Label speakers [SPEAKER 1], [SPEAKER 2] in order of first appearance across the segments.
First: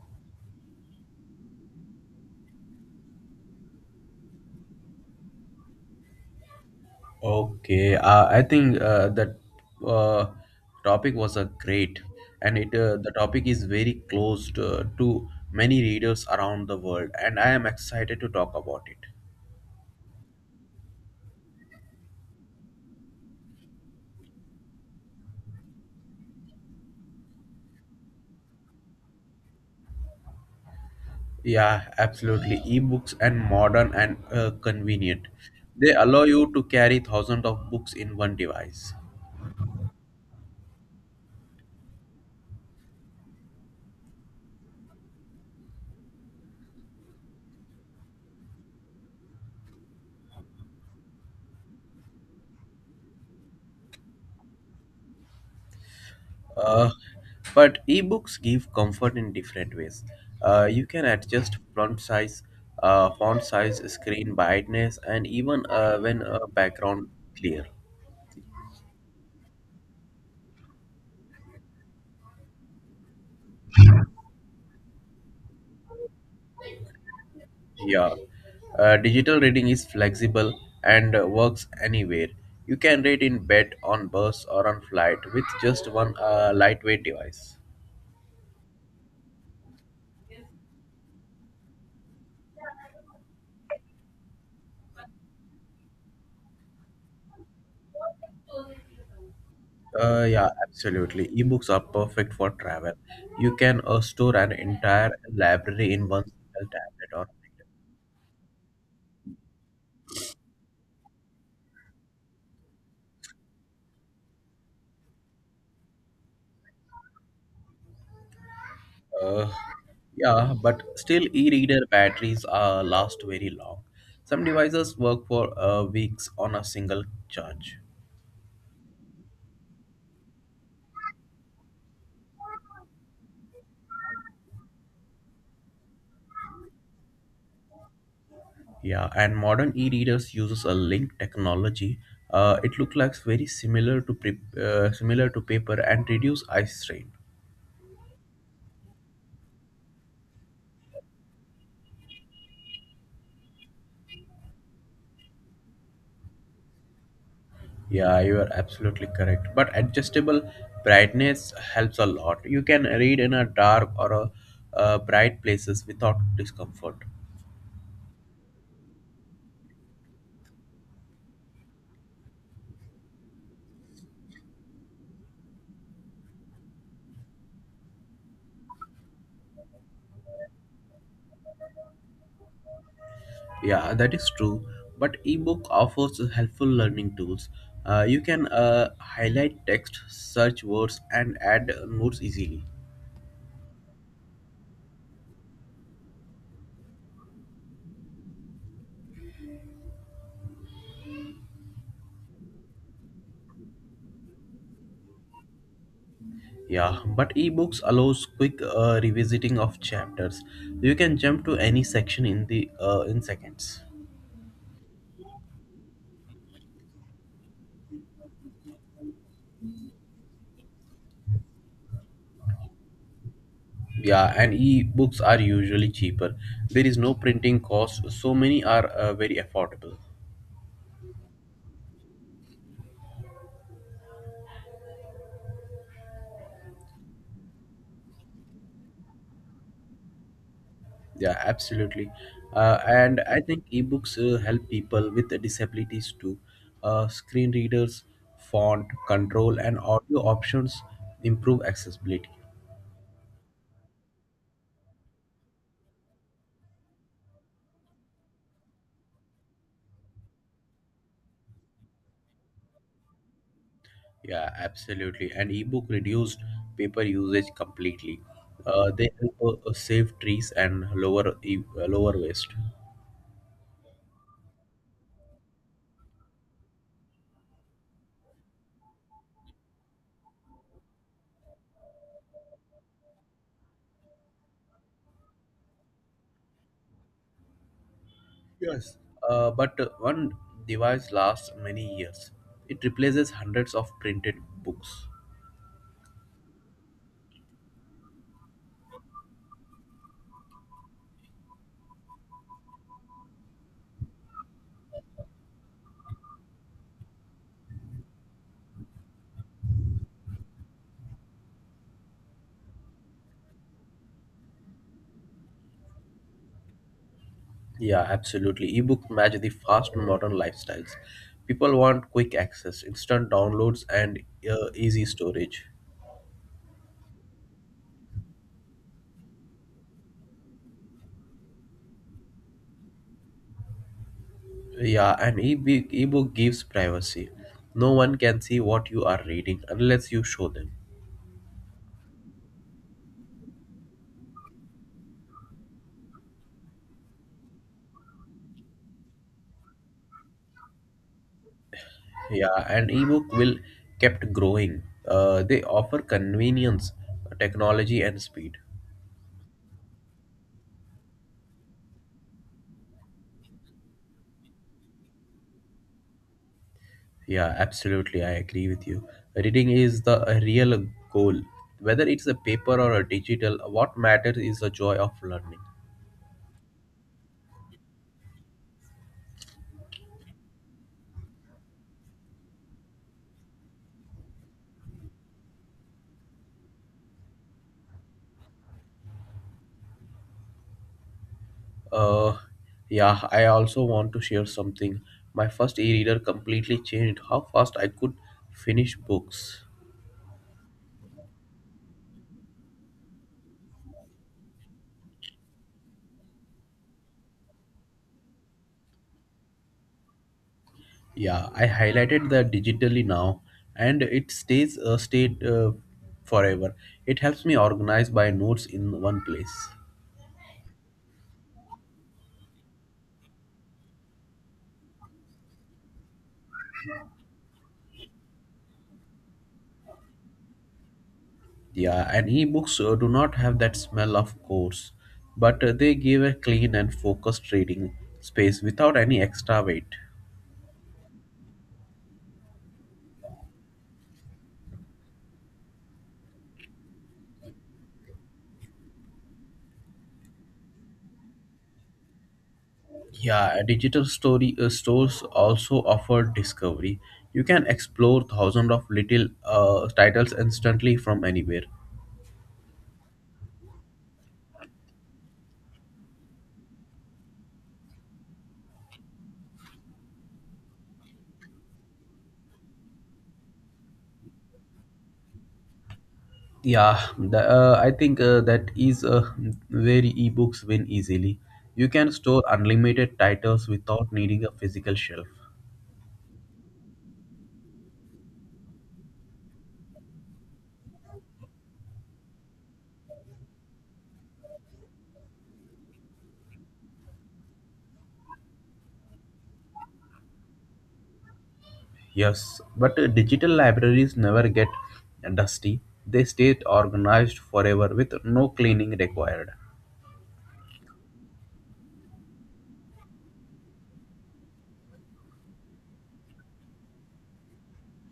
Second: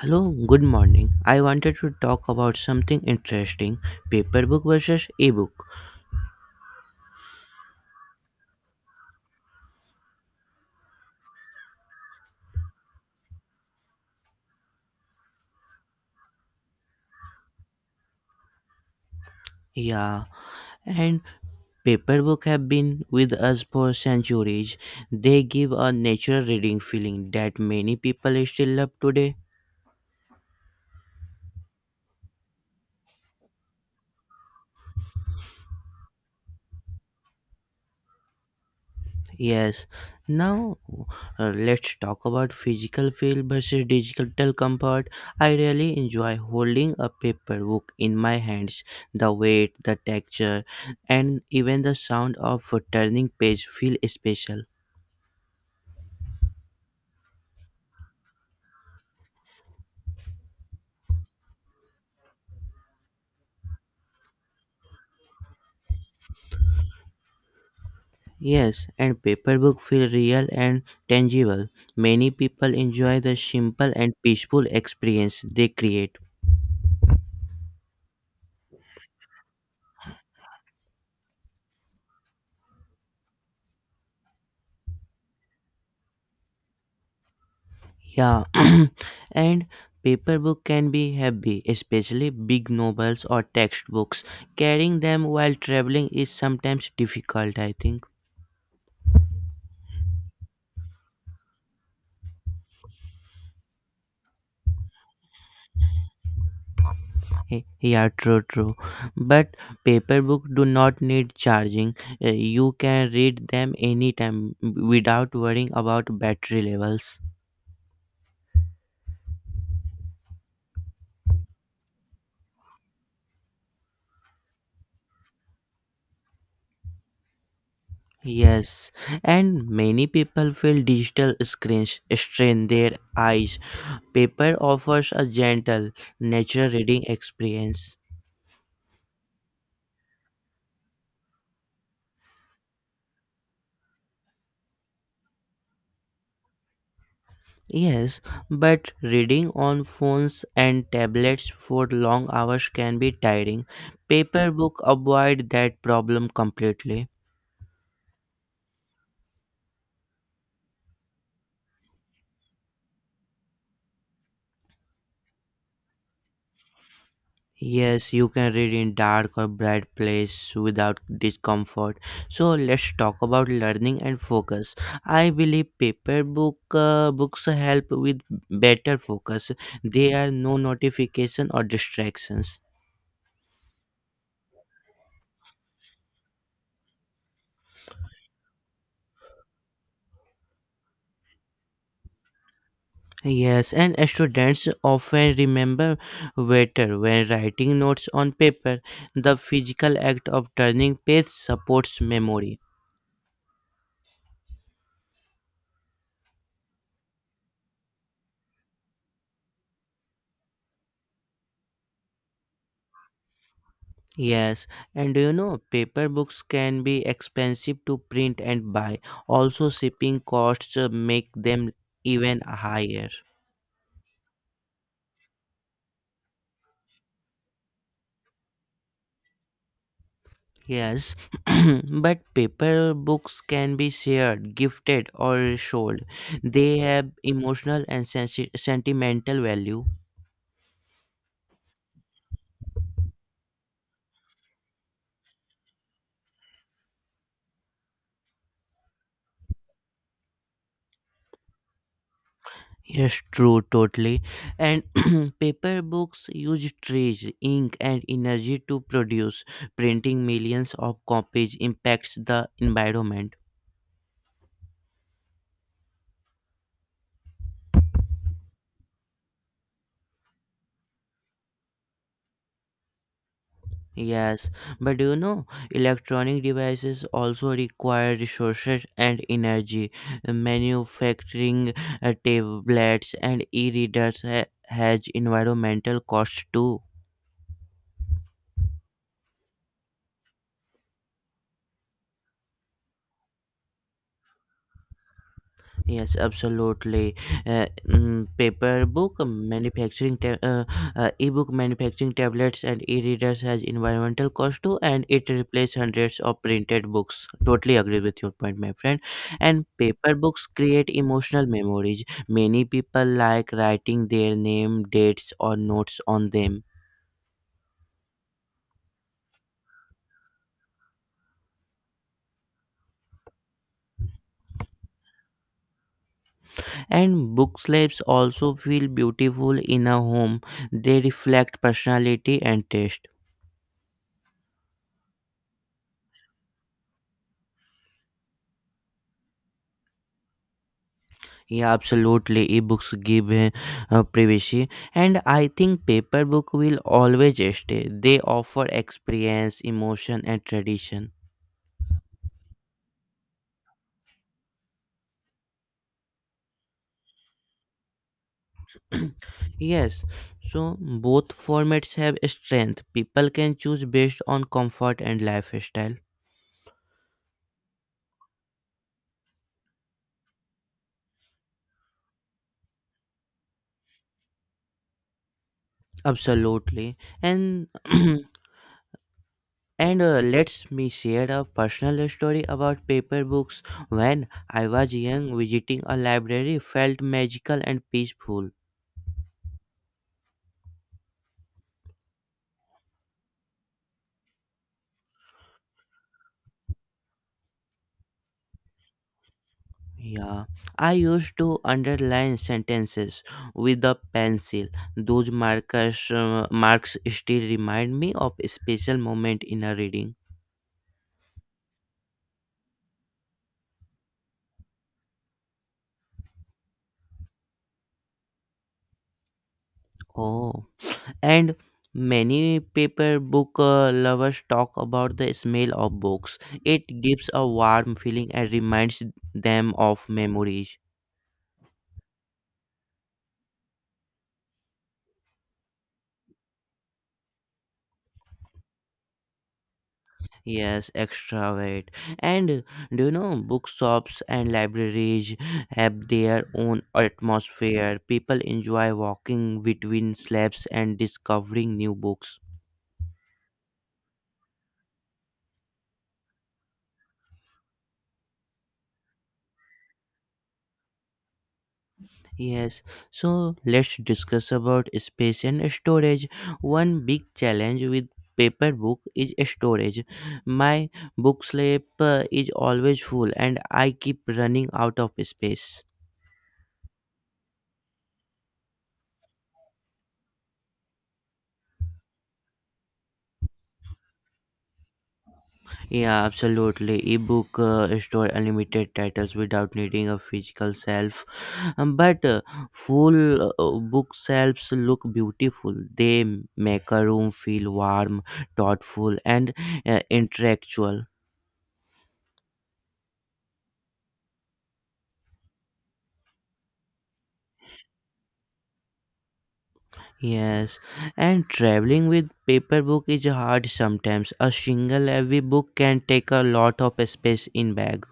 [SPEAKER 1] Hello, good morning. I wanted to talk about something interesting paper book versus ebook.
[SPEAKER 2] Okay, I think that uh, topic was a great, and it the topic is very close to many readers around the world, and I am excited to talk about it.
[SPEAKER 1] Yeah, and paper book have been with us for centuries. They give a natural reading feeling that many people still love today.
[SPEAKER 2] Yeah, absolutely. Ebooks and modern and convenient. They allow you to carry thousands of books in one device.
[SPEAKER 1] Yes. Now let's talk about physical feel versus digital comfort. I really enjoy holding a paper book in my hands. The weight, the texture, and even the sound of a turning page feel special.
[SPEAKER 2] Uh, but ebooks give comfort in different ways. You can adjust font size, screen brightness, and even when background clear.
[SPEAKER 1] Yes, and paper book feel real and tangible. Many people enjoy the simple and peaceful experience they create.
[SPEAKER 2] Yeah, digital reading is flexible and works anywhere. You can read in bed, on bus, or on flight with just one lightweight device.
[SPEAKER 1] Yeah, and paper book can be heavy, especially big novels or textbooks. Carrying them while traveling is sometimes difficult, I think.
[SPEAKER 2] Yeah, absolutely. Ebooks are perfect for travel. You can store an entire library in one single tablet or.
[SPEAKER 1] Hey, yeah, true, true. But paper book do not need charging. You can read them anytime without worrying about battery levels.
[SPEAKER 2] Uh, yeah, but still, e-reader batteries last very long. Some devices work for weeks on a single charge.
[SPEAKER 1] Yes, and many people feel digital screens strain their eyes. Paper offers a gentle, natural reading experience.
[SPEAKER 2] Yeah, and modern e-readers uses a link technology. It looks like very similar to similar to paper and reduce eye strain.
[SPEAKER 1] Yes, but reading on phones and tablets for long hours can be tiring. Paper book avoid that problem completely.
[SPEAKER 2] Yeah, you are absolutely correct. But adjustable brightness helps a lot. You can read in a dark or a bright places without discomfort.
[SPEAKER 1] Yes, you can read in dark or bright place without discomfort. So let's talk about learning and focus. I believe paper book books help with better focus. There are no notification or distractions.
[SPEAKER 2] Yeah, that is true. But ebook offers helpful learning tools. You can highlight text, search words, and add notes easily.
[SPEAKER 1] Yes, and students often remember better when writing notes on paper. The physical act of turning page supports memory.
[SPEAKER 2] Yeah, but ebooks allows quick revisiting of chapters. You can jump to any section in seconds.
[SPEAKER 1] Yes, and do you know paper books can be expensive to print and buy. Also, shipping costs make them even higher.
[SPEAKER 2] Yeah, and ebooks are usually cheaper. There is no printing cost, so many are very affordable.
[SPEAKER 1] Yes, but paper books can be shared, gifted, or sold. They have emotional and sentimental value.
[SPEAKER 2] Yeah, absolutely. And I think ebooks help people with disabilities too. Screen readers, font control, and audio options improve accessibility.
[SPEAKER 1] Yes, true, totally. And paper books use trees, ink, and energy to produce. Printing millions of copies impacts the environment.
[SPEAKER 2] Yeah, absolutely. And ebook reduced paper usage completely. They help save trees and lower lower waste.
[SPEAKER 1] Yes, but do you know, electronic devices also require resources and energy. Manufacturing tablets and e readers has environmental costs too.
[SPEAKER 2] Yes. But one device lasts many years. It replaces hundreds of printed books.
[SPEAKER 1] Yes, absolutely. Mm, paper book manufacturing, ta- ebook manufacturing tablets and e-readers has environmental cost too, and it replaces hundreds of printed books. Totally agree with your point, my friend. And paper books create emotional memories. Many people like writing their name, dates, or notes on them.
[SPEAKER 2] Yeah, absolutely. Ebooks match the fast modern lifestyles. People want quick access, instant downloads, and easy storage.
[SPEAKER 1] And book slabs also feel beautiful in a home. They reflect personality and taste.
[SPEAKER 2] Yeah, and ebook gives privacy. No one can see what you are reading unless you show them.
[SPEAKER 1] Yeah, absolutely. Ebooks give privacy, and I think paper book will always stay. They offer experience, emotion, and tradition.
[SPEAKER 2] Yeah, and ebook will kept growing. They offer convenience, technology, and speed.
[SPEAKER 1] Yes, so both formats have strength. People can choose based on comfort and lifestyle.
[SPEAKER 2] Yeah, absolutely. I agree with you. Reading is the real goal. Whether it's a paper or a digital, what matters is the joy of learning.
[SPEAKER 1] Absolutely, and and let's me share a personal story about paper books. When I was young, visiting a library felt magical and peaceful.
[SPEAKER 2] Uh, yeah, I also want to share something. My first e-reader completely changed how fast I could finish books.
[SPEAKER 1] Yeah, I used to underline sentences with a pencil. Those markers marks still remind me of a special moment in a reading.
[SPEAKER 2] Yeah, I highlighted that digitally now, and it stays stayed forever. It helps me organize my notes in one place.
[SPEAKER 1] Oh, and many paper book lovers talk about the smell of books. It gives a warm feeling and reminds them of memories.
[SPEAKER 2] Yeah, and ebooks do not have that smell of course, but they give a clean and focused reading space without any extra weight.
[SPEAKER 1] Yes, extra weight. And do you know bookshops and libraries have their own atmosphere? People enjoy walking between slabs and discovering new books.
[SPEAKER 2] Yeah, digital story stores also offer discovery. You can explore thousands of little titles instantly from anywhere.
[SPEAKER 1] Yes, so let's discuss about space and storage. One big challenge with paper book is storage. My book slab is always full and I keep running out of space.
[SPEAKER 2] Yeah, I think that is where ebooks win easily. You can store unlimited titles without needing a physical shelf.
[SPEAKER 1] Yeah, absolutely. Ebook store unlimited titles without needing a physical shelf. But full bookshelves look beautiful. They make a room feel warm, thoughtful, and intellectual.
[SPEAKER 2] Yes, but digital libraries never get dusty. They stay organized forever with no cleaning required.
[SPEAKER 1] Yes, and traveling with paper book is hard sometimes. A single heavy book can take a lot of space in bag.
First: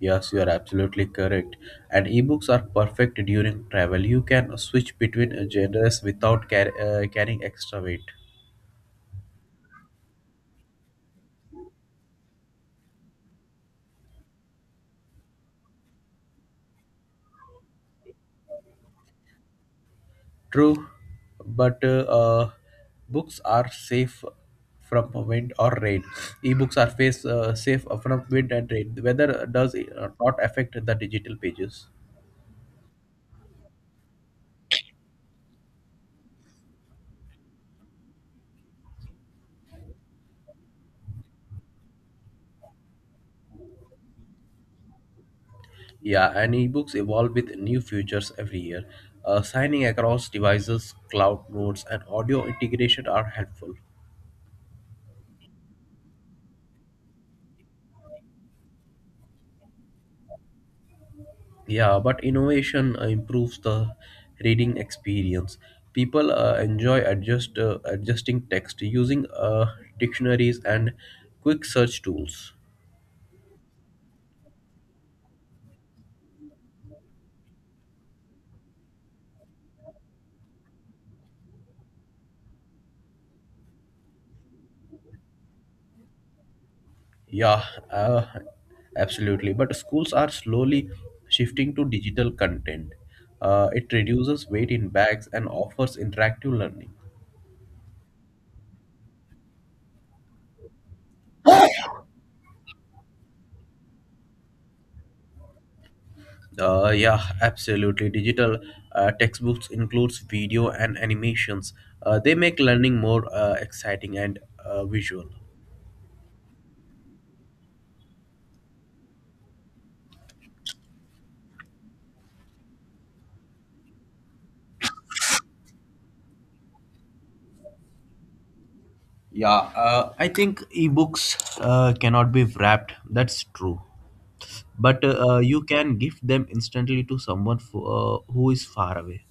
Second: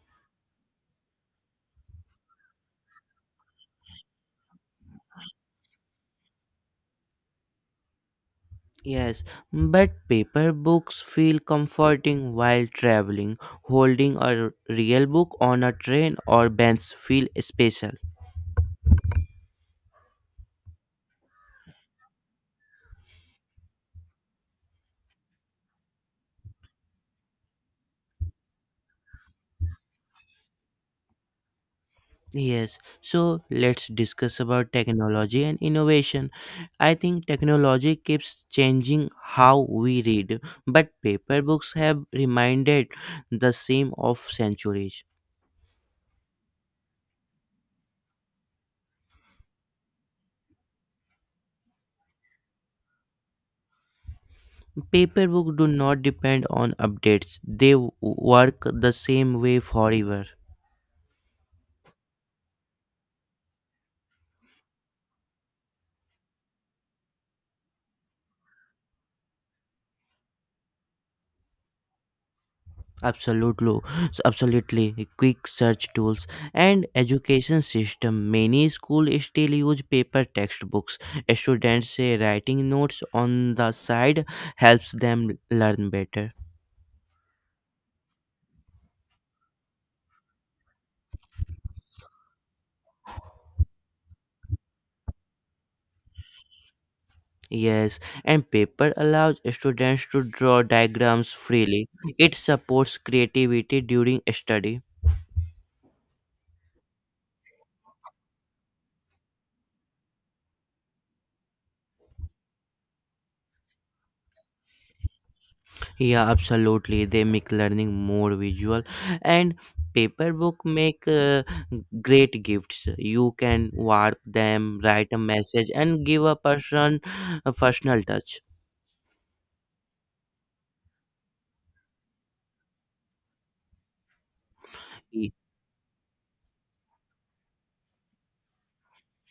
[SPEAKER 2] Yes, you are absolutely correct. And ebooks are perfect during travel. You can switch between genres without carrying extra weight.
[SPEAKER 1] Yes, but paper books feel comforting while traveling. Holding a real book on a train or bench feel special.
[SPEAKER 2] True, but books are safe from wind or rain. Ebooks are safe from wind and rain. The weather does not affect the digital pages.
[SPEAKER 1] Yes, so let's discuss about technology and innovation. I think technology keeps changing how we read, but paper books have reminded the same of centuries.
[SPEAKER 2] Yeah, and ebooks evolve with new features every year. Signing across devices, cloud notes, and audio integration are helpful.
[SPEAKER 1] Paper books do not depend on updates. They work the same way forever.
[SPEAKER 2] Yeah, but innovation improves the reading experience. People enjoy adjusting text using dictionaries and quick search tools.
[SPEAKER 1] Absolutely, so, absolutely. Quick search tools and education system. Many schools still use paper textbooks. Students say writing notes on the side helps them learn better.
[SPEAKER 2] Yeah, uh, absolutely. But schools are slowly shifting to digital content. It reduces weight in bags and offers interactive learning.
[SPEAKER 1] Yes, and paper allows students to draw diagrams freely. It supports creativity during study.
[SPEAKER 2] Yeah, absolutely. Digital textbooks includes video and animations. They make learning more exciting and visual.
[SPEAKER 1] Yeah, absolutely. They make learning more visual, and paper book make great gifts. You can warp them, write a message, and give a person a personal touch.
[SPEAKER 2] Yeah, I think ebooks cannot be wrapped. That's true. But
[SPEAKER 1] Y-
[SPEAKER 2] you can gift them instantly to someone who is far away.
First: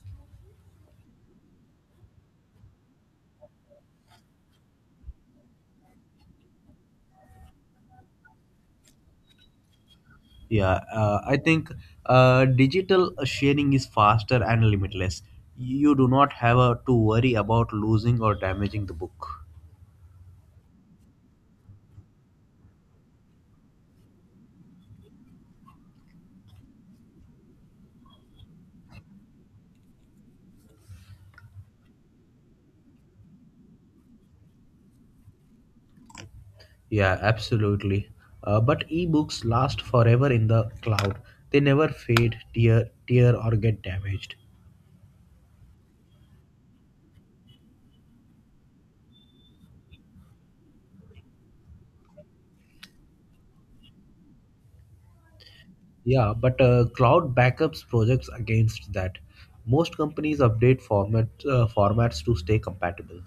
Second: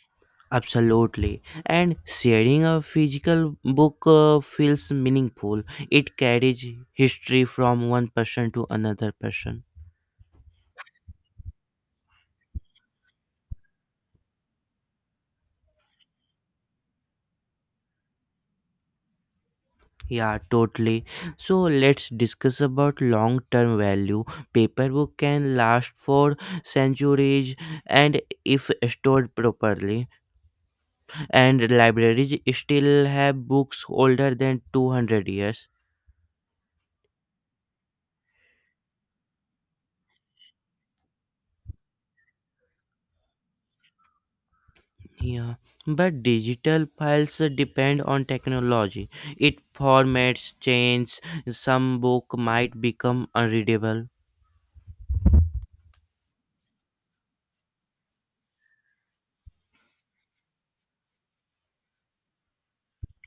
[SPEAKER 1] Absolutely, and sharing a physical book feels meaningful. It carries history from one person to another person.
[SPEAKER 2] Yeah, I think digital sharing is faster and limitless. You do not have to worry about losing or damaging the book.
[SPEAKER 1] Yeah, totally. So let's discuss about long-term value. Paperwork can last for centuries and if stored properly. And libraries still have books older than 200 years.
[SPEAKER 2] Yeah, absolutely. But ebooks last forever in the cloud. They never fade, tear, or get damaged.
[SPEAKER 1] Yeah, but digital files depend on technology. It formats change, some book might become unreadable.
[SPEAKER 2] Yeah, but cloud backups projects against that. Most companies update formats to stay compatible.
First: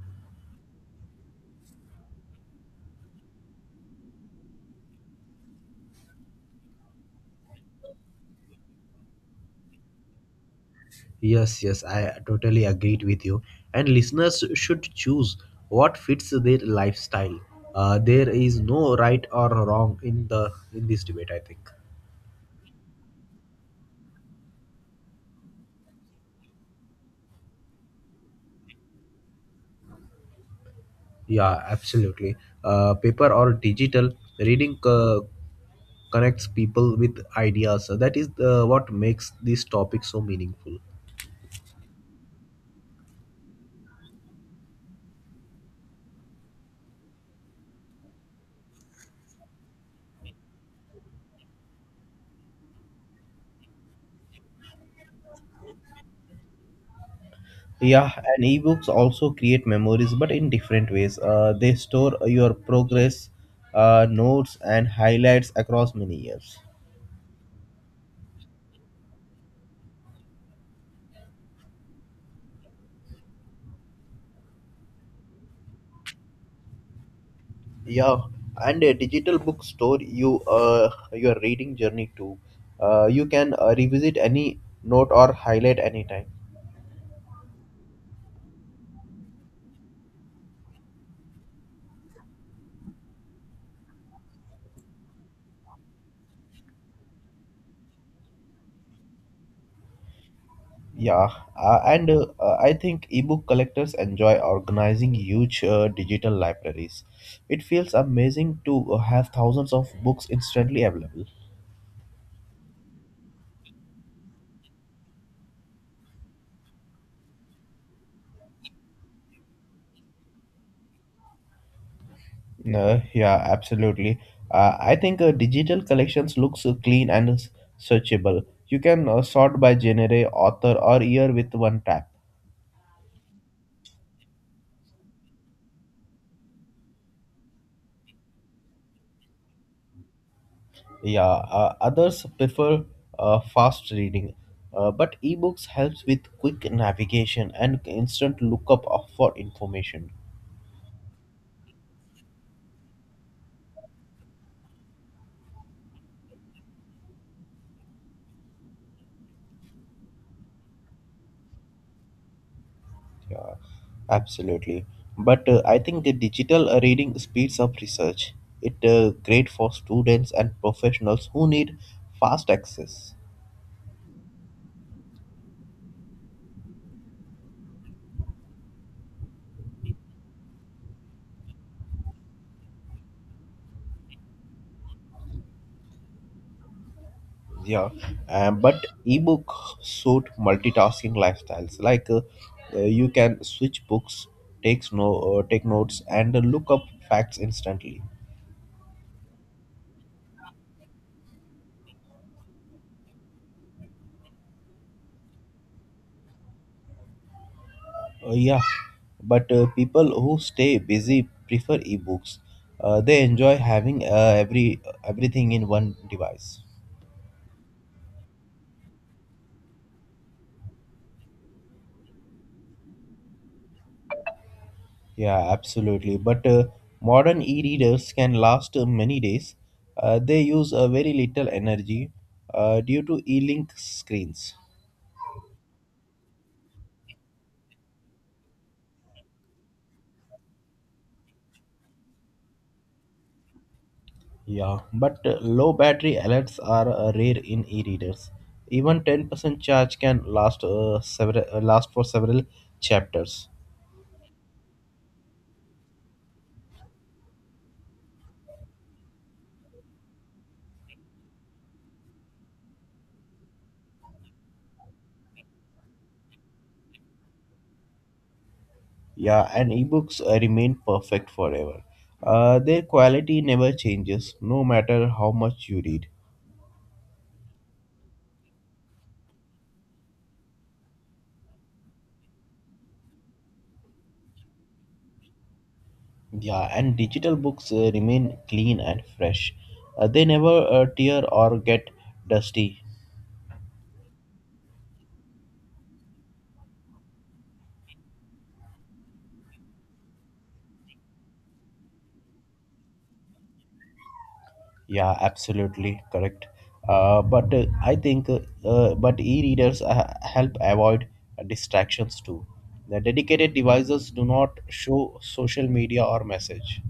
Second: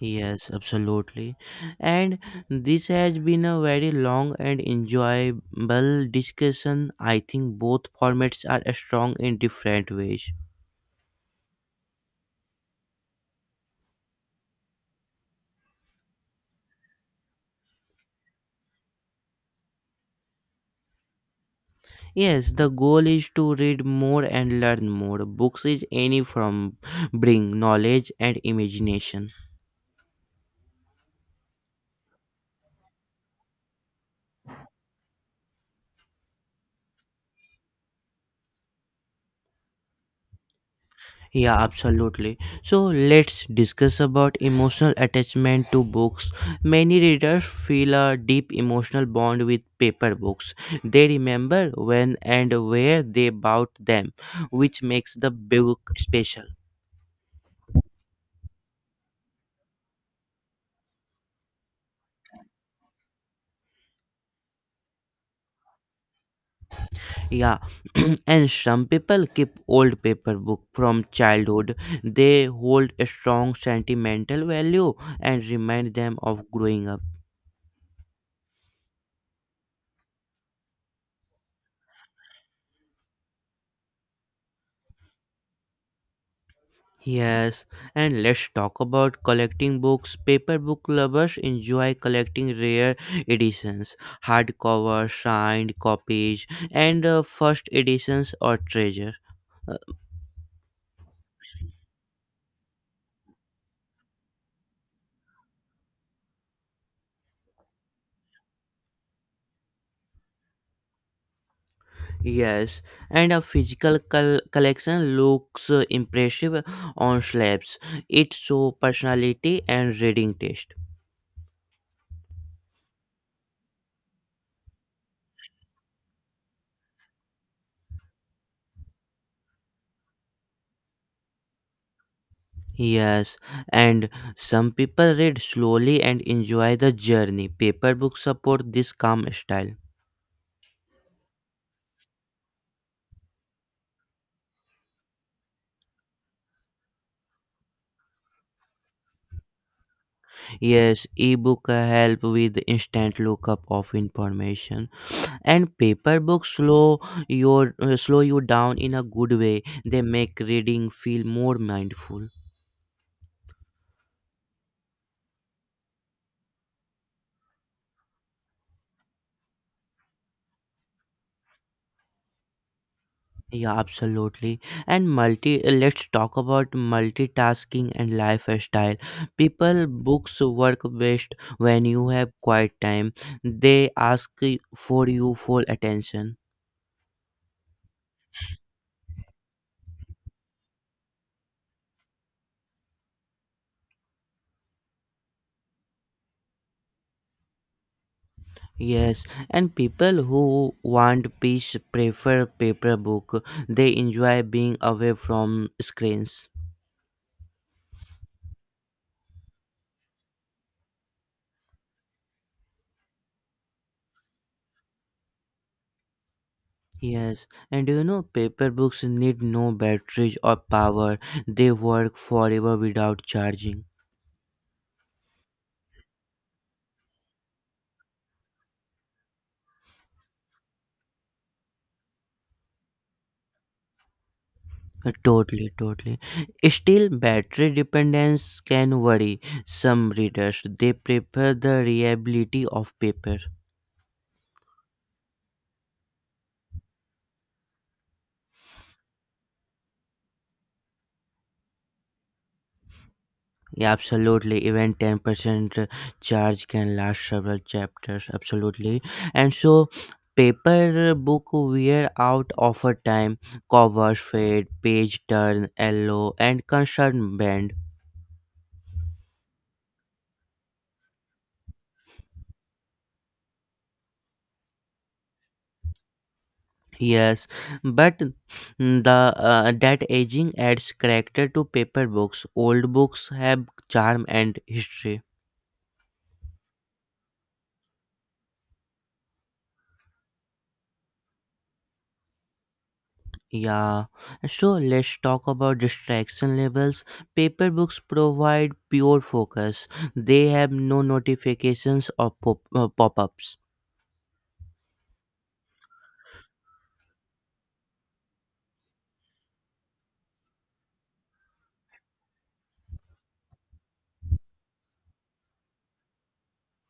[SPEAKER 1] Yes, absolutely. And this has been a very long and enjoyable discussion. I think both formats are strong in different ways.
[SPEAKER 2] Yes, yes, I totally agreed with you. And listeners should choose what fits their lifestyle. There is no right or wrong in this debate. I think.
[SPEAKER 1] Yes, the goal is to read more and learn more. Books is any from bring knowledge and imagination.
[SPEAKER 2] Yeah, absolutely. Paper or digital reading connects people with ideas. So that is what makes this topic so meaningful.
[SPEAKER 1] Yeah, absolutely. So let's discuss about emotional attachment to books. Many readers feel a deep emotional bond with paper books. They remember when and where they bought them, which makes the book special.
[SPEAKER 2] Yeah, and ebooks also create memories, but in different ways. They store your progress, notes, and highlights across many years.
[SPEAKER 1] Yeah, and some people keep old paper book from childhood. They hold a strong sentimental value and remind them of growing up.
[SPEAKER 2] Yeah, and a digital book store your reading journey too. You can revisit any note or highlight anytime.
[SPEAKER 1] Yes, and let's talk about collecting books. Paper book lovers enjoy collecting rare editions, hardcover, signed copies, and first editions or treasure. Uh,
[SPEAKER 2] Yeah, and I think ebook collectors enjoy organizing huge digital libraries. It feels amazing to have thousands of books instantly available.
[SPEAKER 1] yes, and a physical collection looks impressive on slabs. It shows personality and reading taste.
[SPEAKER 2] Yeah, absolutely. I think digital collections looks clean and searchable. You can sort by genre, author, or year with one tap.
[SPEAKER 1] Yes, and some people read slowly and enjoy the journey. Paper books support this calm style.
[SPEAKER 2] Yeah, others prefer fast reading, but ebooks helps with quick navigation and instant lookup for information.
[SPEAKER 1] Yes, ebook help with instant lookup of information and paper books slow you down in a good way. They make reading feel more mindful.
[SPEAKER 2] Yeah, absolutely. But I think the digital reading speeds up research. It great for students and professionals who need fast access.
[SPEAKER 1] Yeah, absolutely. And multi let's talk about multitasking and lifestyle. People books work best when you have quiet time. They ask for you full attention.
[SPEAKER 2] Yeah, but ebook suit multitasking lifestyles. Like you can switch books, takes no take notes, and look up facts instantly.
[SPEAKER 1] Yes, and people who want peace prefer paper book. They enjoy being away from screens.
[SPEAKER 2] Yeah, but people who stay busy prefer ebooks. They enjoy having everything in one device.
[SPEAKER 1] Yes, and do you know paper books need no batteries or power. They work forever without charging.
[SPEAKER 2] Yeah, absolutely. But modern e-readers can last many days. They use very little energy due to e-link screens.
[SPEAKER 1] Totally, totally. Still, battery dependence can worry some readers. They prefer the reliability of paper.
[SPEAKER 2] Yeah, but low battery alerts are rare in e-readers. Even 10% charge can last for several chapters.
[SPEAKER 1] Yeah, absolutely. Even 10% charge can last several chapters. Absolutely. And so, paper book wear out over time. Covers fade, page turn yellow, and concern bend.
[SPEAKER 2] Yeah, and ebooks remain perfect forever. Their quality never changes, no matter how much you read.
[SPEAKER 1] Yes, but the that aging adds character to paper books. Old books have charm and history.
[SPEAKER 2] Yeah, and digital books remain clean and fresh. They never tear or get dusty.
[SPEAKER 1] Yeah, so let's talk about distraction levels. Paper books provide pure focus, they have no notifications or pop-ups.
[SPEAKER 2] Yeah, absolutely correct. But I think, but e-readers help avoid distractions too. The dedicated devices do not show social media or message.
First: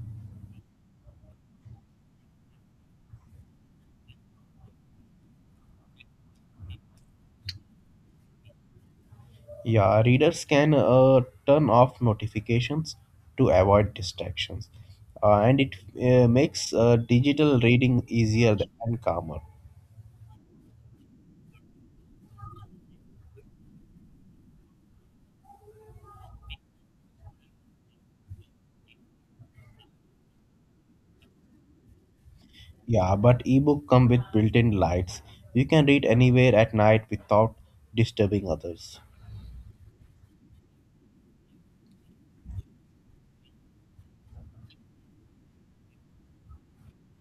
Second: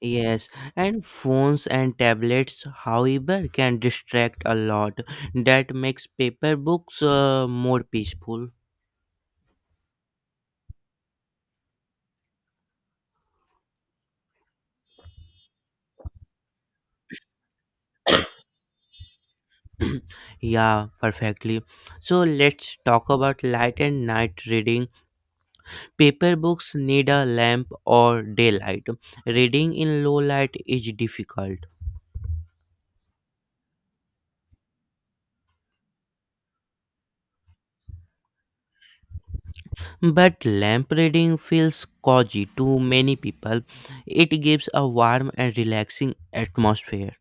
[SPEAKER 1] Yes, and phones and tablets, however, can distract a lot. That makes paper books more peaceful.
[SPEAKER 2] Yeah, readers can turn off notifications to avoid distractions, and it makes digital reading easier and calmer.
[SPEAKER 1] Yeah, perfectly. So let's talk about light and night reading. Paper books need a lamp or daylight. Reading in low light is difficult,
[SPEAKER 2] Yeah, but ebook come with built-in lights. You can read anywhere at night without disturbing others.
[SPEAKER 1] but lamp reading feels cozy to many people. It gives a warm and relaxing atmosphere.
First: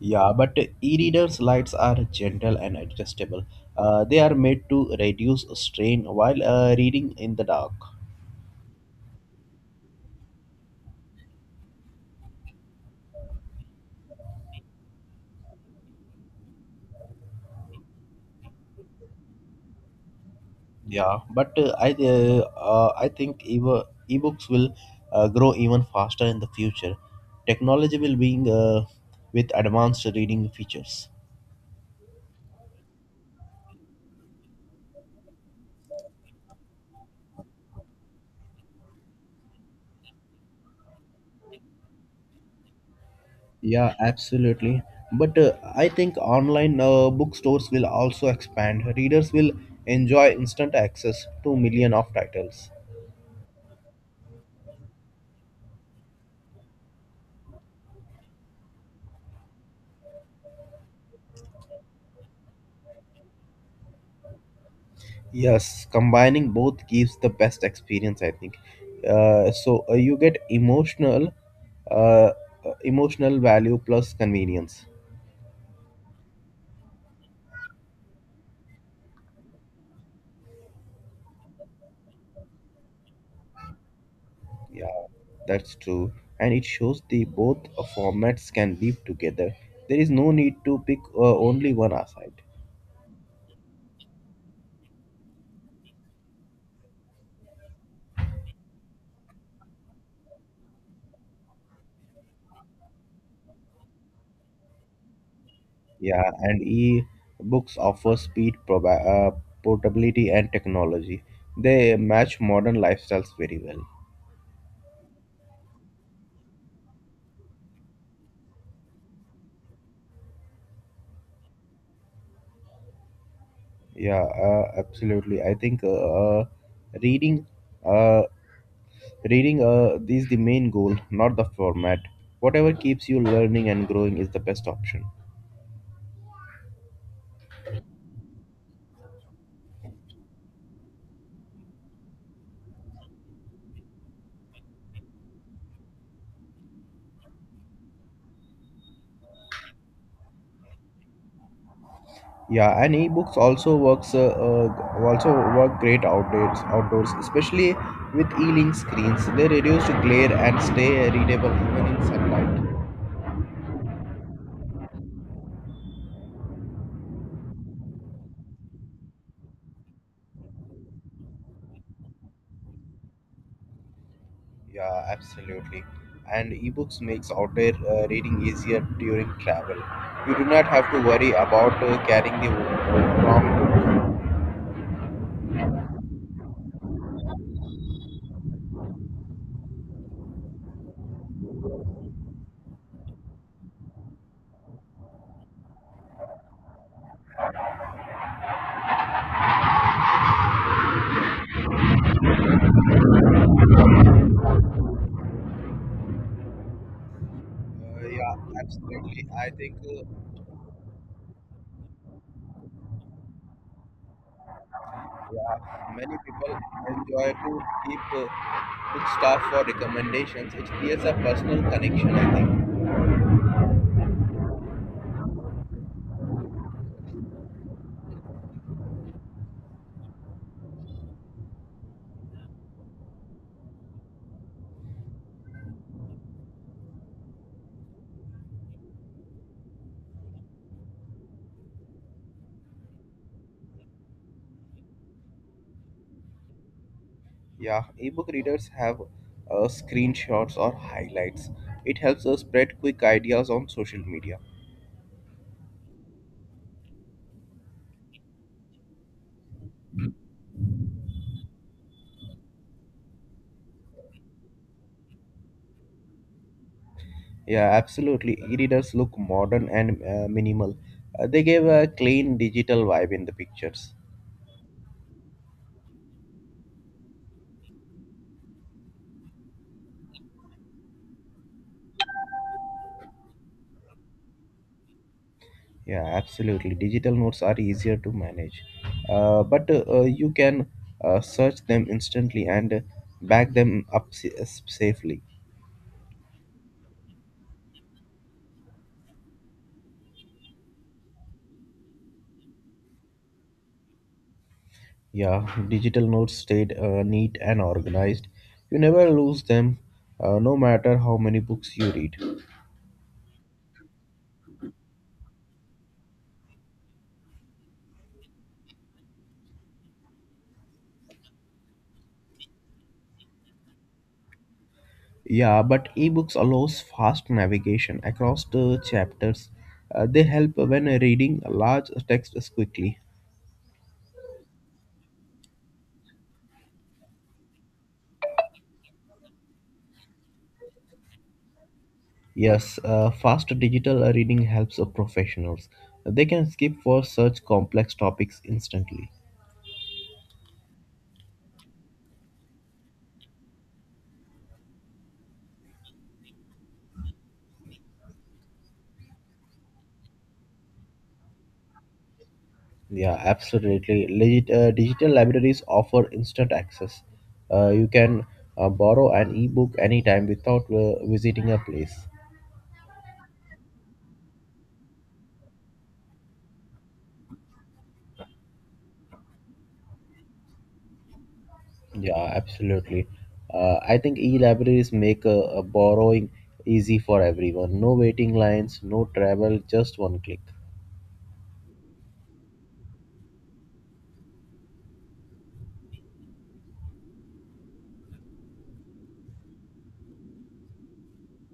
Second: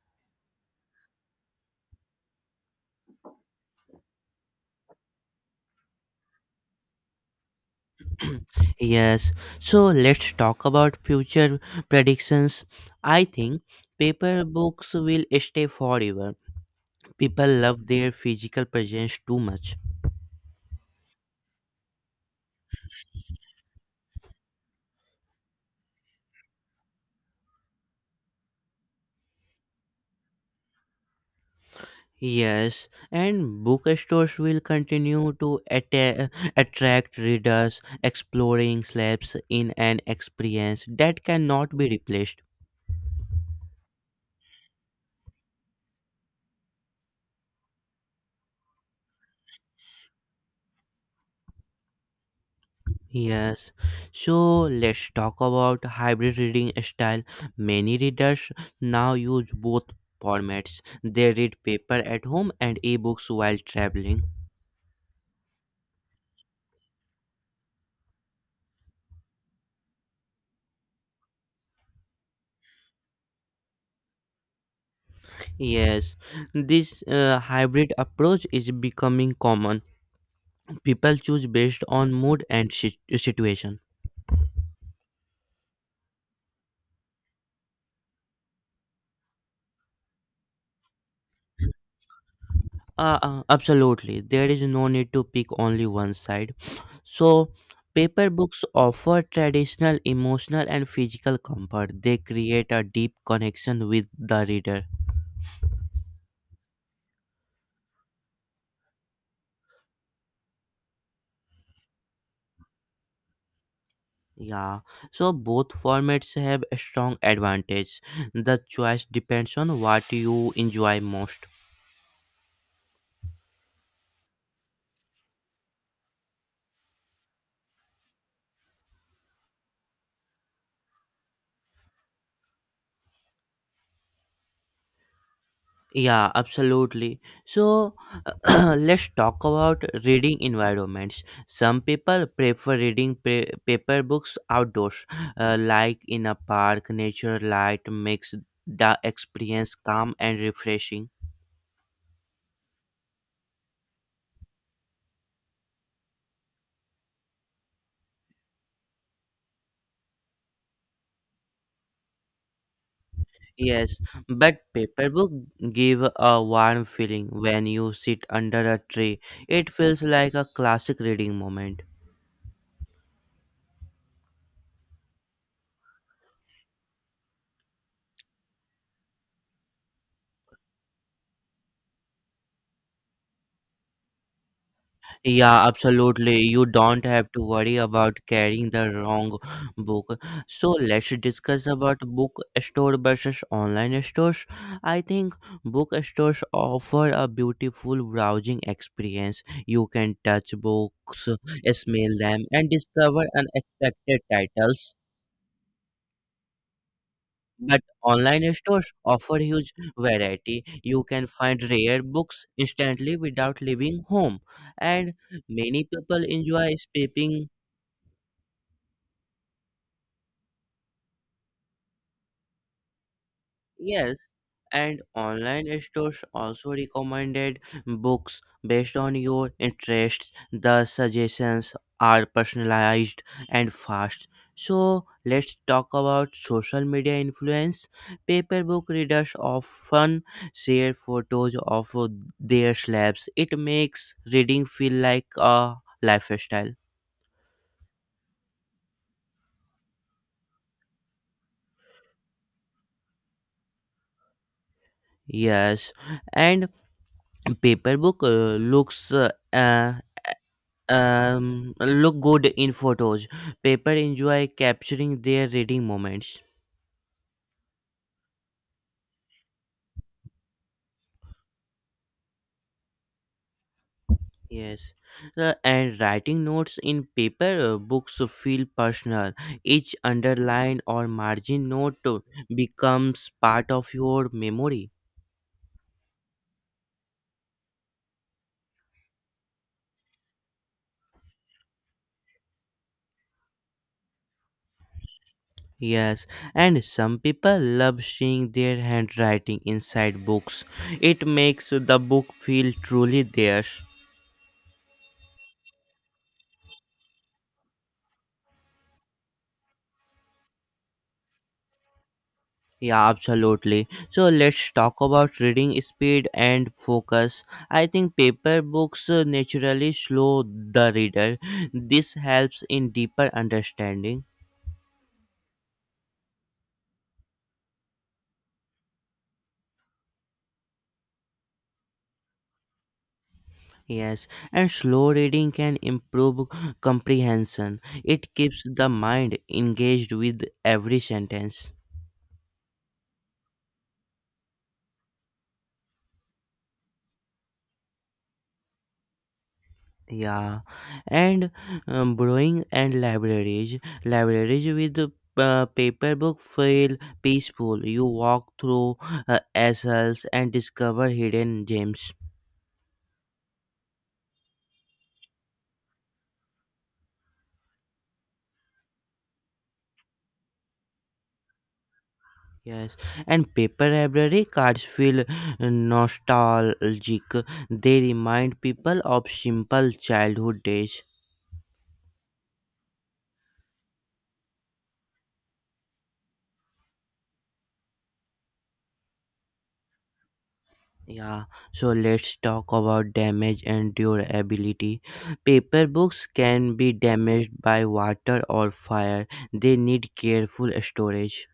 [SPEAKER 2] Yeah, but e-readers lights are gentle and adjustable. They are made to reduce strain while reading in the dark.
[SPEAKER 1] Yes, so let's talk about future predictions. I think paper books will stay forever. People love their physical presence too much.
[SPEAKER 2] Yeah, but I think ebooks will grow even faster in the future. Technology will be with advanced reading features.
[SPEAKER 1] Yes, and bookstores will continue to attract readers exploring slabs in an experience that cannot be replaced.
[SPEAKER 2] Yeah, absolutely. But I think online bookstores will also expand. Readers will enjoy instant access to million of titles.
[SPEAKER 1] Yes, so let's talk about hybrid reading style. Many readers now use both formats. They read paper at home and ebooks while traveling.
[SPEAKER 2] Yes, combining both gives the best experience, I think. So you get uh, uh, emotional value plus convenience.
[SPEAKER 1] Yes, this hybrid approach is becoming common. People choose based on mood and situation.
[SPEAKER 2] Yeah, that's true. And it shows the both formats can live together. There is no need to pick only one aside.
[SPEAKER 1] Absolutely. There is no need to pick only one side. So, paper books offer traditional emotional and physical comfort. They create a deep connection with the reader.
[SPEAKER 2] Yeah, and e-books offer speed, portability, and technology. They match modern lifestyles very well.
[SPEAKER 1] Yeah. So, both formats have a strong advantage. The choice depends on what you enjoy most.
[SPEAKER 2] Yeah, absolutely. I think reading, uh, reading is the main goal, not the format. Whatever keeps you learning and growing is the best option.
[SPEAKER 1] Yeah, absolutely. So let's talk about reading environments. Some people prefer reading paper books outdoors, like in a park. Nature light makes the experience calm and refreshing.
[SPEAKER 2] Yeah, and e-books also work great outdoors, especially with e-link screens. They reduce glare and stay readable even in sunlight.
[SPEAKER 1] Yes, but paper book give a warm feeling when you sit under a tree. It feels like a classic reading moment.
[SPEAKER 2] Yeah, absolutely. And ebooks makes outdoor reading easier during travel. You do not have to worry about carrying the wrong book.
[SPEAKER 1] Yeah, absolutely. You don't have to worry about carrying the wrong book. So let's discuss about bookstore versus online stores. I think book stores offer a beautiful browsing experience. You can touch books, smell them, and discover unexpected titles. But
[SPEAKER 2] Yeah,
[SPEAKER 1] online stores
[SPEAKER 2] absolutely.
[SPEAKER 1] offer
[SPEAKER 2] I
[SPEAKER 1] huge
[SPEAKER 2] think,
[SPEAKER 1] variety. You can find rare books instantly without leaving home. And many
[SPEAKER 2] yeah, many
[SPEAKER 1] people
[SPEAKER 2] people
[SPEAKER 1] enjoy
[SPEAKER 2] enjoy
[SPEAKER 1] skipping.
[SPEAKER 2] to keep book stuff for recommendations. It creates a personal connection, I think.
[SPEAKER 1] Yes, and online stores also recommended books based on your interests. The suggestions are personalized and fast. So, let's talk about social media influence. Paper book readers often share photos of their slabs. It makes reading feel like a lifestyle.
[SPEAKER 2] Yeah, ebook readers have screenshots or highlights. It helps us spread quick ideas on social media.
[SPEAKER 1] Yes, and paper book uh, look good in photos. Paper enjoy capturing their reading moments.
[SPEAKER 2] Yeah, absolutely. E-readers look modern and minimal. They gave a clean digital vibe in the pictures.
[SPEAKER 1] Yes. And writing notes in paper books feel personal. Each underline or margin note becomes part of your memory.
[SPEAKER 2] Yeah, absolutely. Digital notes are easier to manage, but you can search them instantly and back them up safely.
[SPEAKER 1] Yes, and some people love seeing their handwriting inside books. It makes the book feel truly theirs.
[SPEAKER 2] Yeah, digital notes stayed neat and organized. You never lose them, no matter how many books you read.
[SPEAKER 1] Yeah, absolutely. So let's talk about reading speed and focus. I think paper books naturally slow the reader. This helps in deeper understanding.
[SPEAKER 2] Yeah, but ebooks allows fast navigation across the chapters. They help when reading large texts quickly.
[SPEAKER 1] Yes, and slow reading can improve comprehension. It keeps the mind engaged with every sentence.
[SPEAKER 2] Yes, fast digital reading helps professionals. They can skip for such complex topics instantly.
[SPEAKER 1] Yeah, and brewing and libraries. Libraries with paper book feel peaceful. You walk through aisles and discover hidden gems.
[SPEAKER 2] Yeah, absolutely. Digital libraries offer instant access. You can borrow an ebook anytime without visiting a place.
[SPEAKER 1] Yes, and paper library cards feel nostalgic. They remind people of simple childhood days.
[SPEAKER 2] Yeah, absolutely. I think e-libraries make borrowing easy for everyone. No waiting lines, no travel, just one click.
[SPEAKER 1] Yeah, so let's talk about damage and durability. Paper books can be damaged by water or fire. They need careful storage.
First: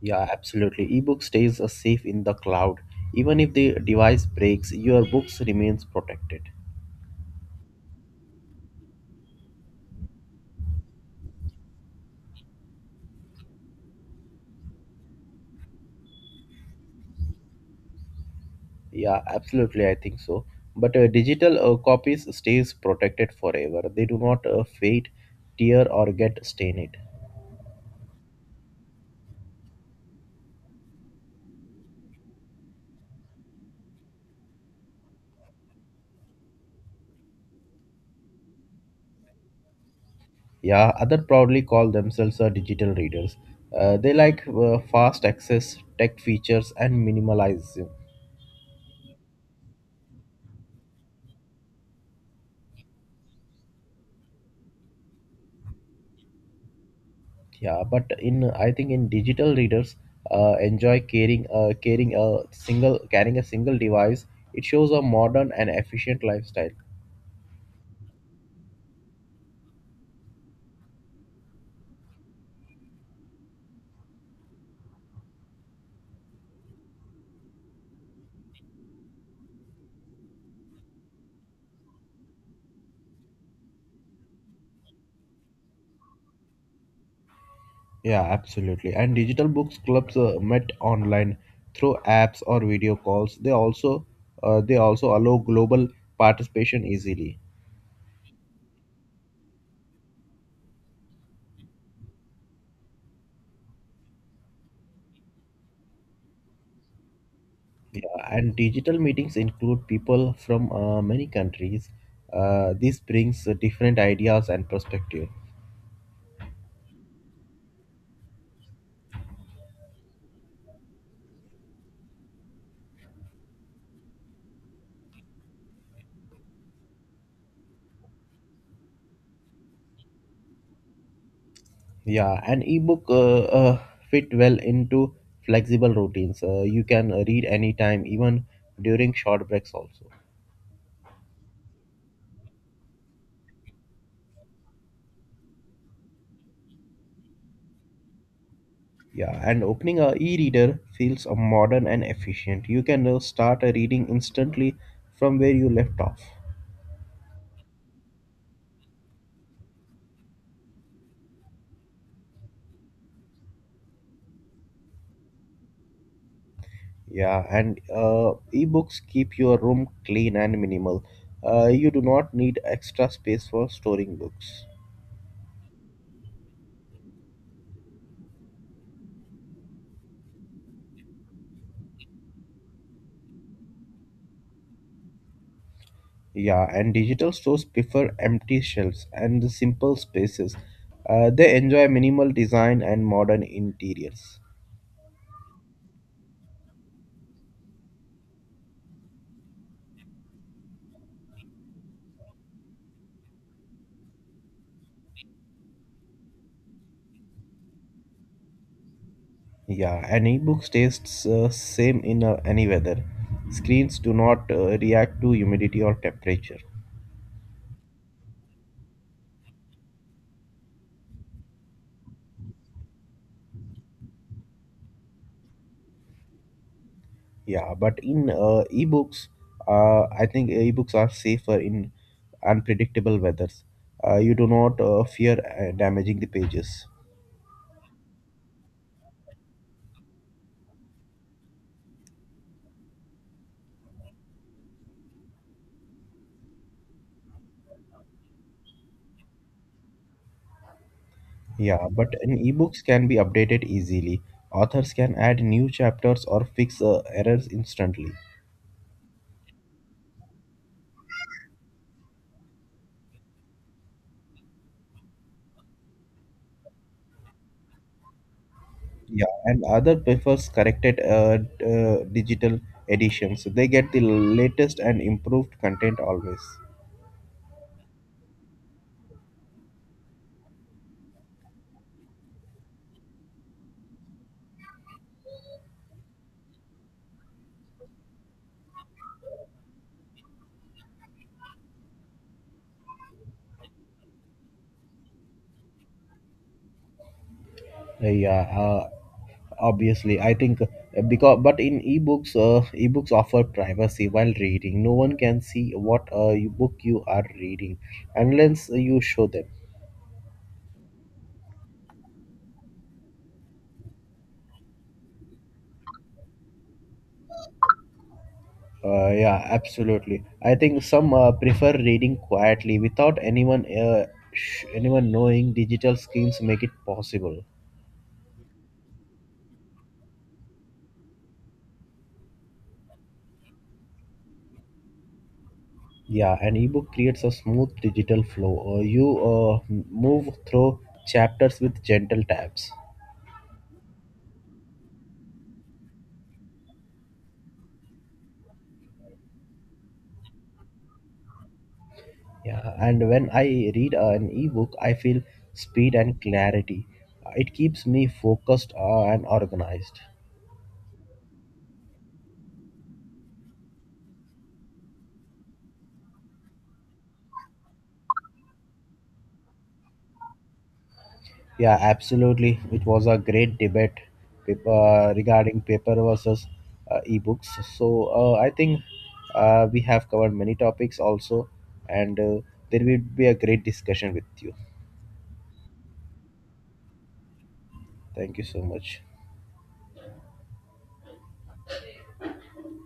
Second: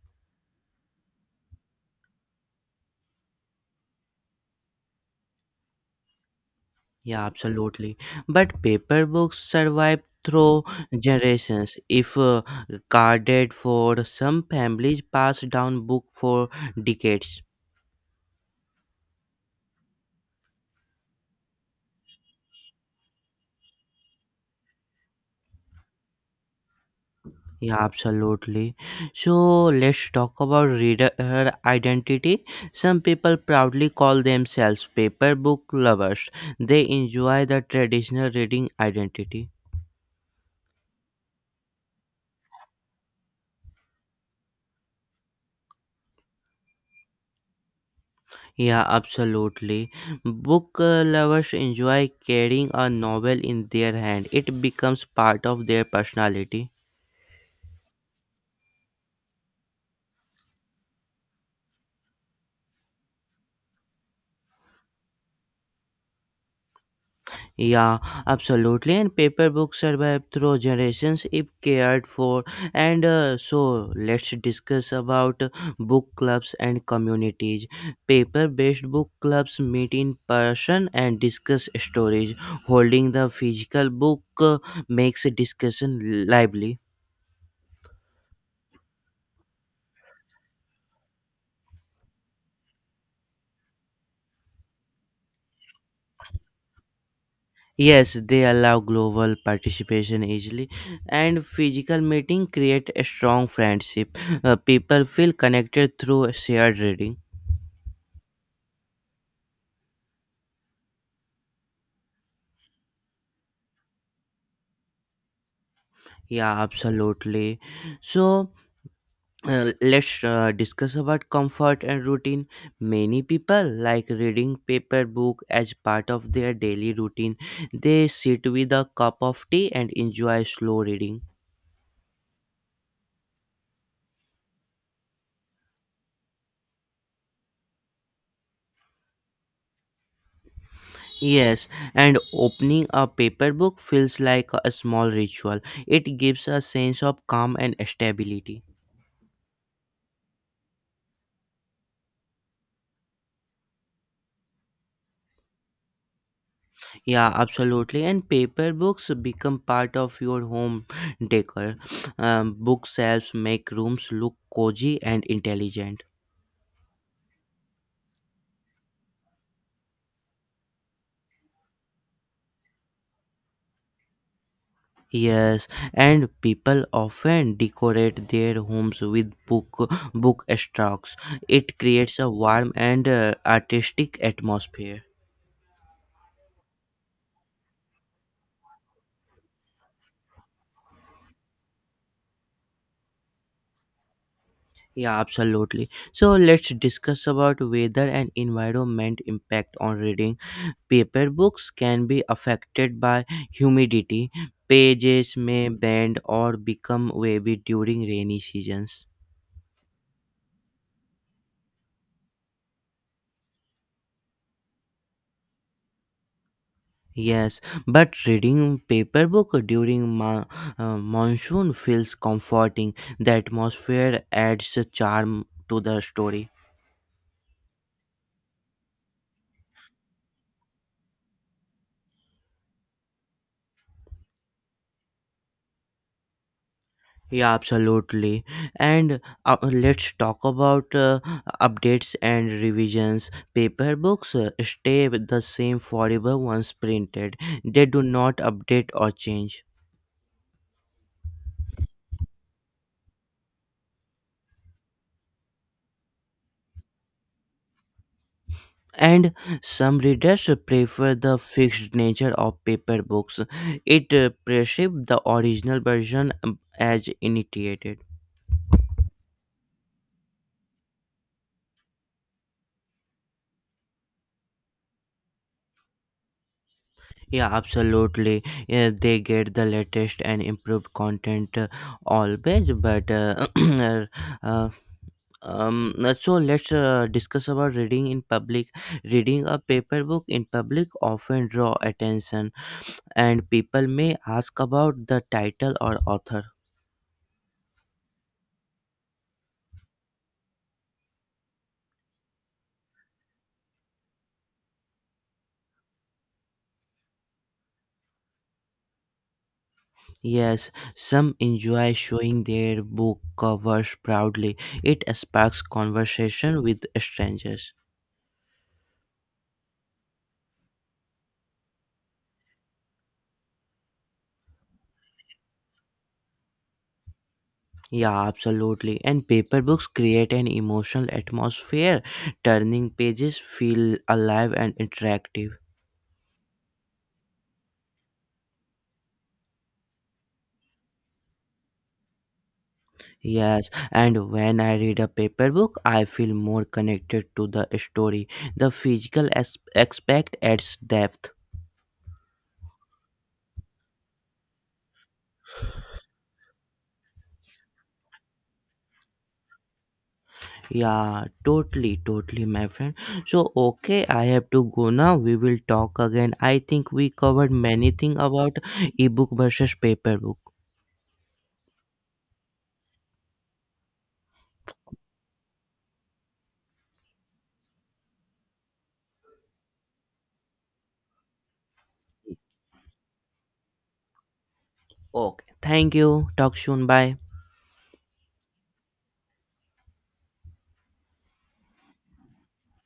[SPEAKER 2] Yeah, absolutely. Ebook stays safe in the cloud. Even if the device breaks, your books remains protected.
[SPEAKER 1] Yeah, absolutely. But paper books survive through generations. If guarded for some families pass down book for decades.
[SPEAKER 2] Yeah, absolutely. I think so. But digital copies stays protected forever. They do not fade, tear, or get stained.
[SPEAKER 1] Yeah, absolutely. So let's talk about reader identity. Some people proudly call themselves paper book lovers. They enjoy the traditional reading identity.
[SPEAKER 2] Yeah, others proudly call themselves digital readers. They like fast access, tech features, and minimalism.
[SPEAKER 1] Yeah, absolutely. Book lovers enjoy carrying a novel in their hand. It becomes part of their personality.
[SPEAKER 2] Yeah, but in I think in digital readers enjoy carrying a single device. It shows a modern and efficient lifestyle.
[SPEAKER 1] Yeah, absolutely. And paper books survive through generations if cared for. And so, let's discuss about book clubs and communities. Paper based book clubs meet in person and discuss stories. Holding the physical book makes discussion lively.
[SPEAKER 2] Yeah, absolutely. And digital books clubs met online through apps or video calls. They also allow global participation easily.
[SPEAKER 1] Yes, they allow global participation easily, and physical meeting create a strong friendship. People feel connected through shared reading.
[SPEAKER 2] Yeah, and digital meetings include people from many countries. This brings different ideas and perspective.
[SPEAKER 1] Yeah, absolutely. So let's discuss about comfort and routine. Many people like reading paper book as part of their daily routine. They sit with a cup of tea and enjoy slow reading.
[SPEAKER 2] Yeah, an ebook fit well into flexible routines. You can read anytime, even during short breaks also.
[SPEAKER 1] Yes, and opening a paper book feels like a small ritual. It gives a sense of calm and stability.
[SPEAKER 2] Yeah, and opening a e-reader feels modern and efficient. You can start reading instantly from where you left off.
[SPEAKER 1] Yeah, absolutely. And paper books become part of your home decor. Bookshelves make rooms look cozy and intelligent.
[SPEAKER 2] Yeah, and ebooks keep your room clean and minimal. You do not need extra space for storing books.
[SPEAKER 1] Yes, and people often decorate their homes with book stocks. It creates a warm and artistic atmosphere.
[SPEAKER 2] Yeah, and digital stores prefer empty shelves and simple spaces. They enjoy minimal design and modern interiors.
[SPEAKER 1] Yeah, absolutely. So let's discuss about weather and environment impact on reading. Paper books can be affected by humidity. Pages may bend or become wavy during rainy seasons.
[SPEAKER 2] Yeah, and ebook tastes same in any weather. Screens do not react to humidity or temperature.
[SPEAKER 1] Yes, but reading paper book during monsoon feels comforting. The atmosphere adds a charm to the story.
[SPEAKER 2] Yeah, I think ebooks are safer in unpredictable weathers. You do not fear damaging the pages.
[SPEAKER 1] Yeah, absolutely. And let's talk about updates and revisions. Paper books stay with the same forever once printed, they do not update or change.
[SPEAKER 2] Yeah, but in ebooks can be updated easily. Authors can add new chapters or fix errors instantly.
[SPEAKER 1] And some readers prefer the fixed nature of paper books, it preserves the original version as initiated.
[SPEAKER 2] Yeah, and other prefers corrected digital editions. They get the latest and improved content always.
[SPEAKER 1] Yeah, absolutely. Yeah, they get the latest and improved content always, but uh, so let's discuss about reading in public. Reading a paper book in public often draw attention, and people may ask about the title or author.
[SPEAKER 2] Yeah, obviously I think because but in ebooks ebooks offer privacy while reading. No one can see what book you are reading unless you show them.
[SPEAKER 1] Yes, some enjoy showing their book covers proudly. It sparks conversation with strangers.
[SPEAKER 2] Yeah, absolutely. I think some prefer reading quietly without anyone knowing. Digital screens make it possible.
[SPEAKER 1] Yeah, absolutely, and paper books create an emotional atmosphere. Turning pages feel alive and interactive.
[SPEAKER 2] Yeah, an ebook creates a smooth digital flow. You move through chapters with gentle taps.
[SPEAKER 1] Yes, and when I read a paper book, I feel more connected to the story. The physical aspect adds depth.
[SPEAKER 2] Yeah, and when I read an ebook, I feel speed and clarity. It keeps me focused and organized.
[SPEAKER 1] Yeah, totally, totally, my friend. So, okay, I have to go now. We will talk again. I think we covered many things about ebook versus paper book.
[SPEAKER 2] Yeah, absolutely. It was a great debate regarding paper versus ebooks. So I think we have covered many topics also, and there will be a great discussion with you.
[SPEAKER 1] Okay, thank you. Talk soon. Bye.
[SPEAKER 2] Thank you so much.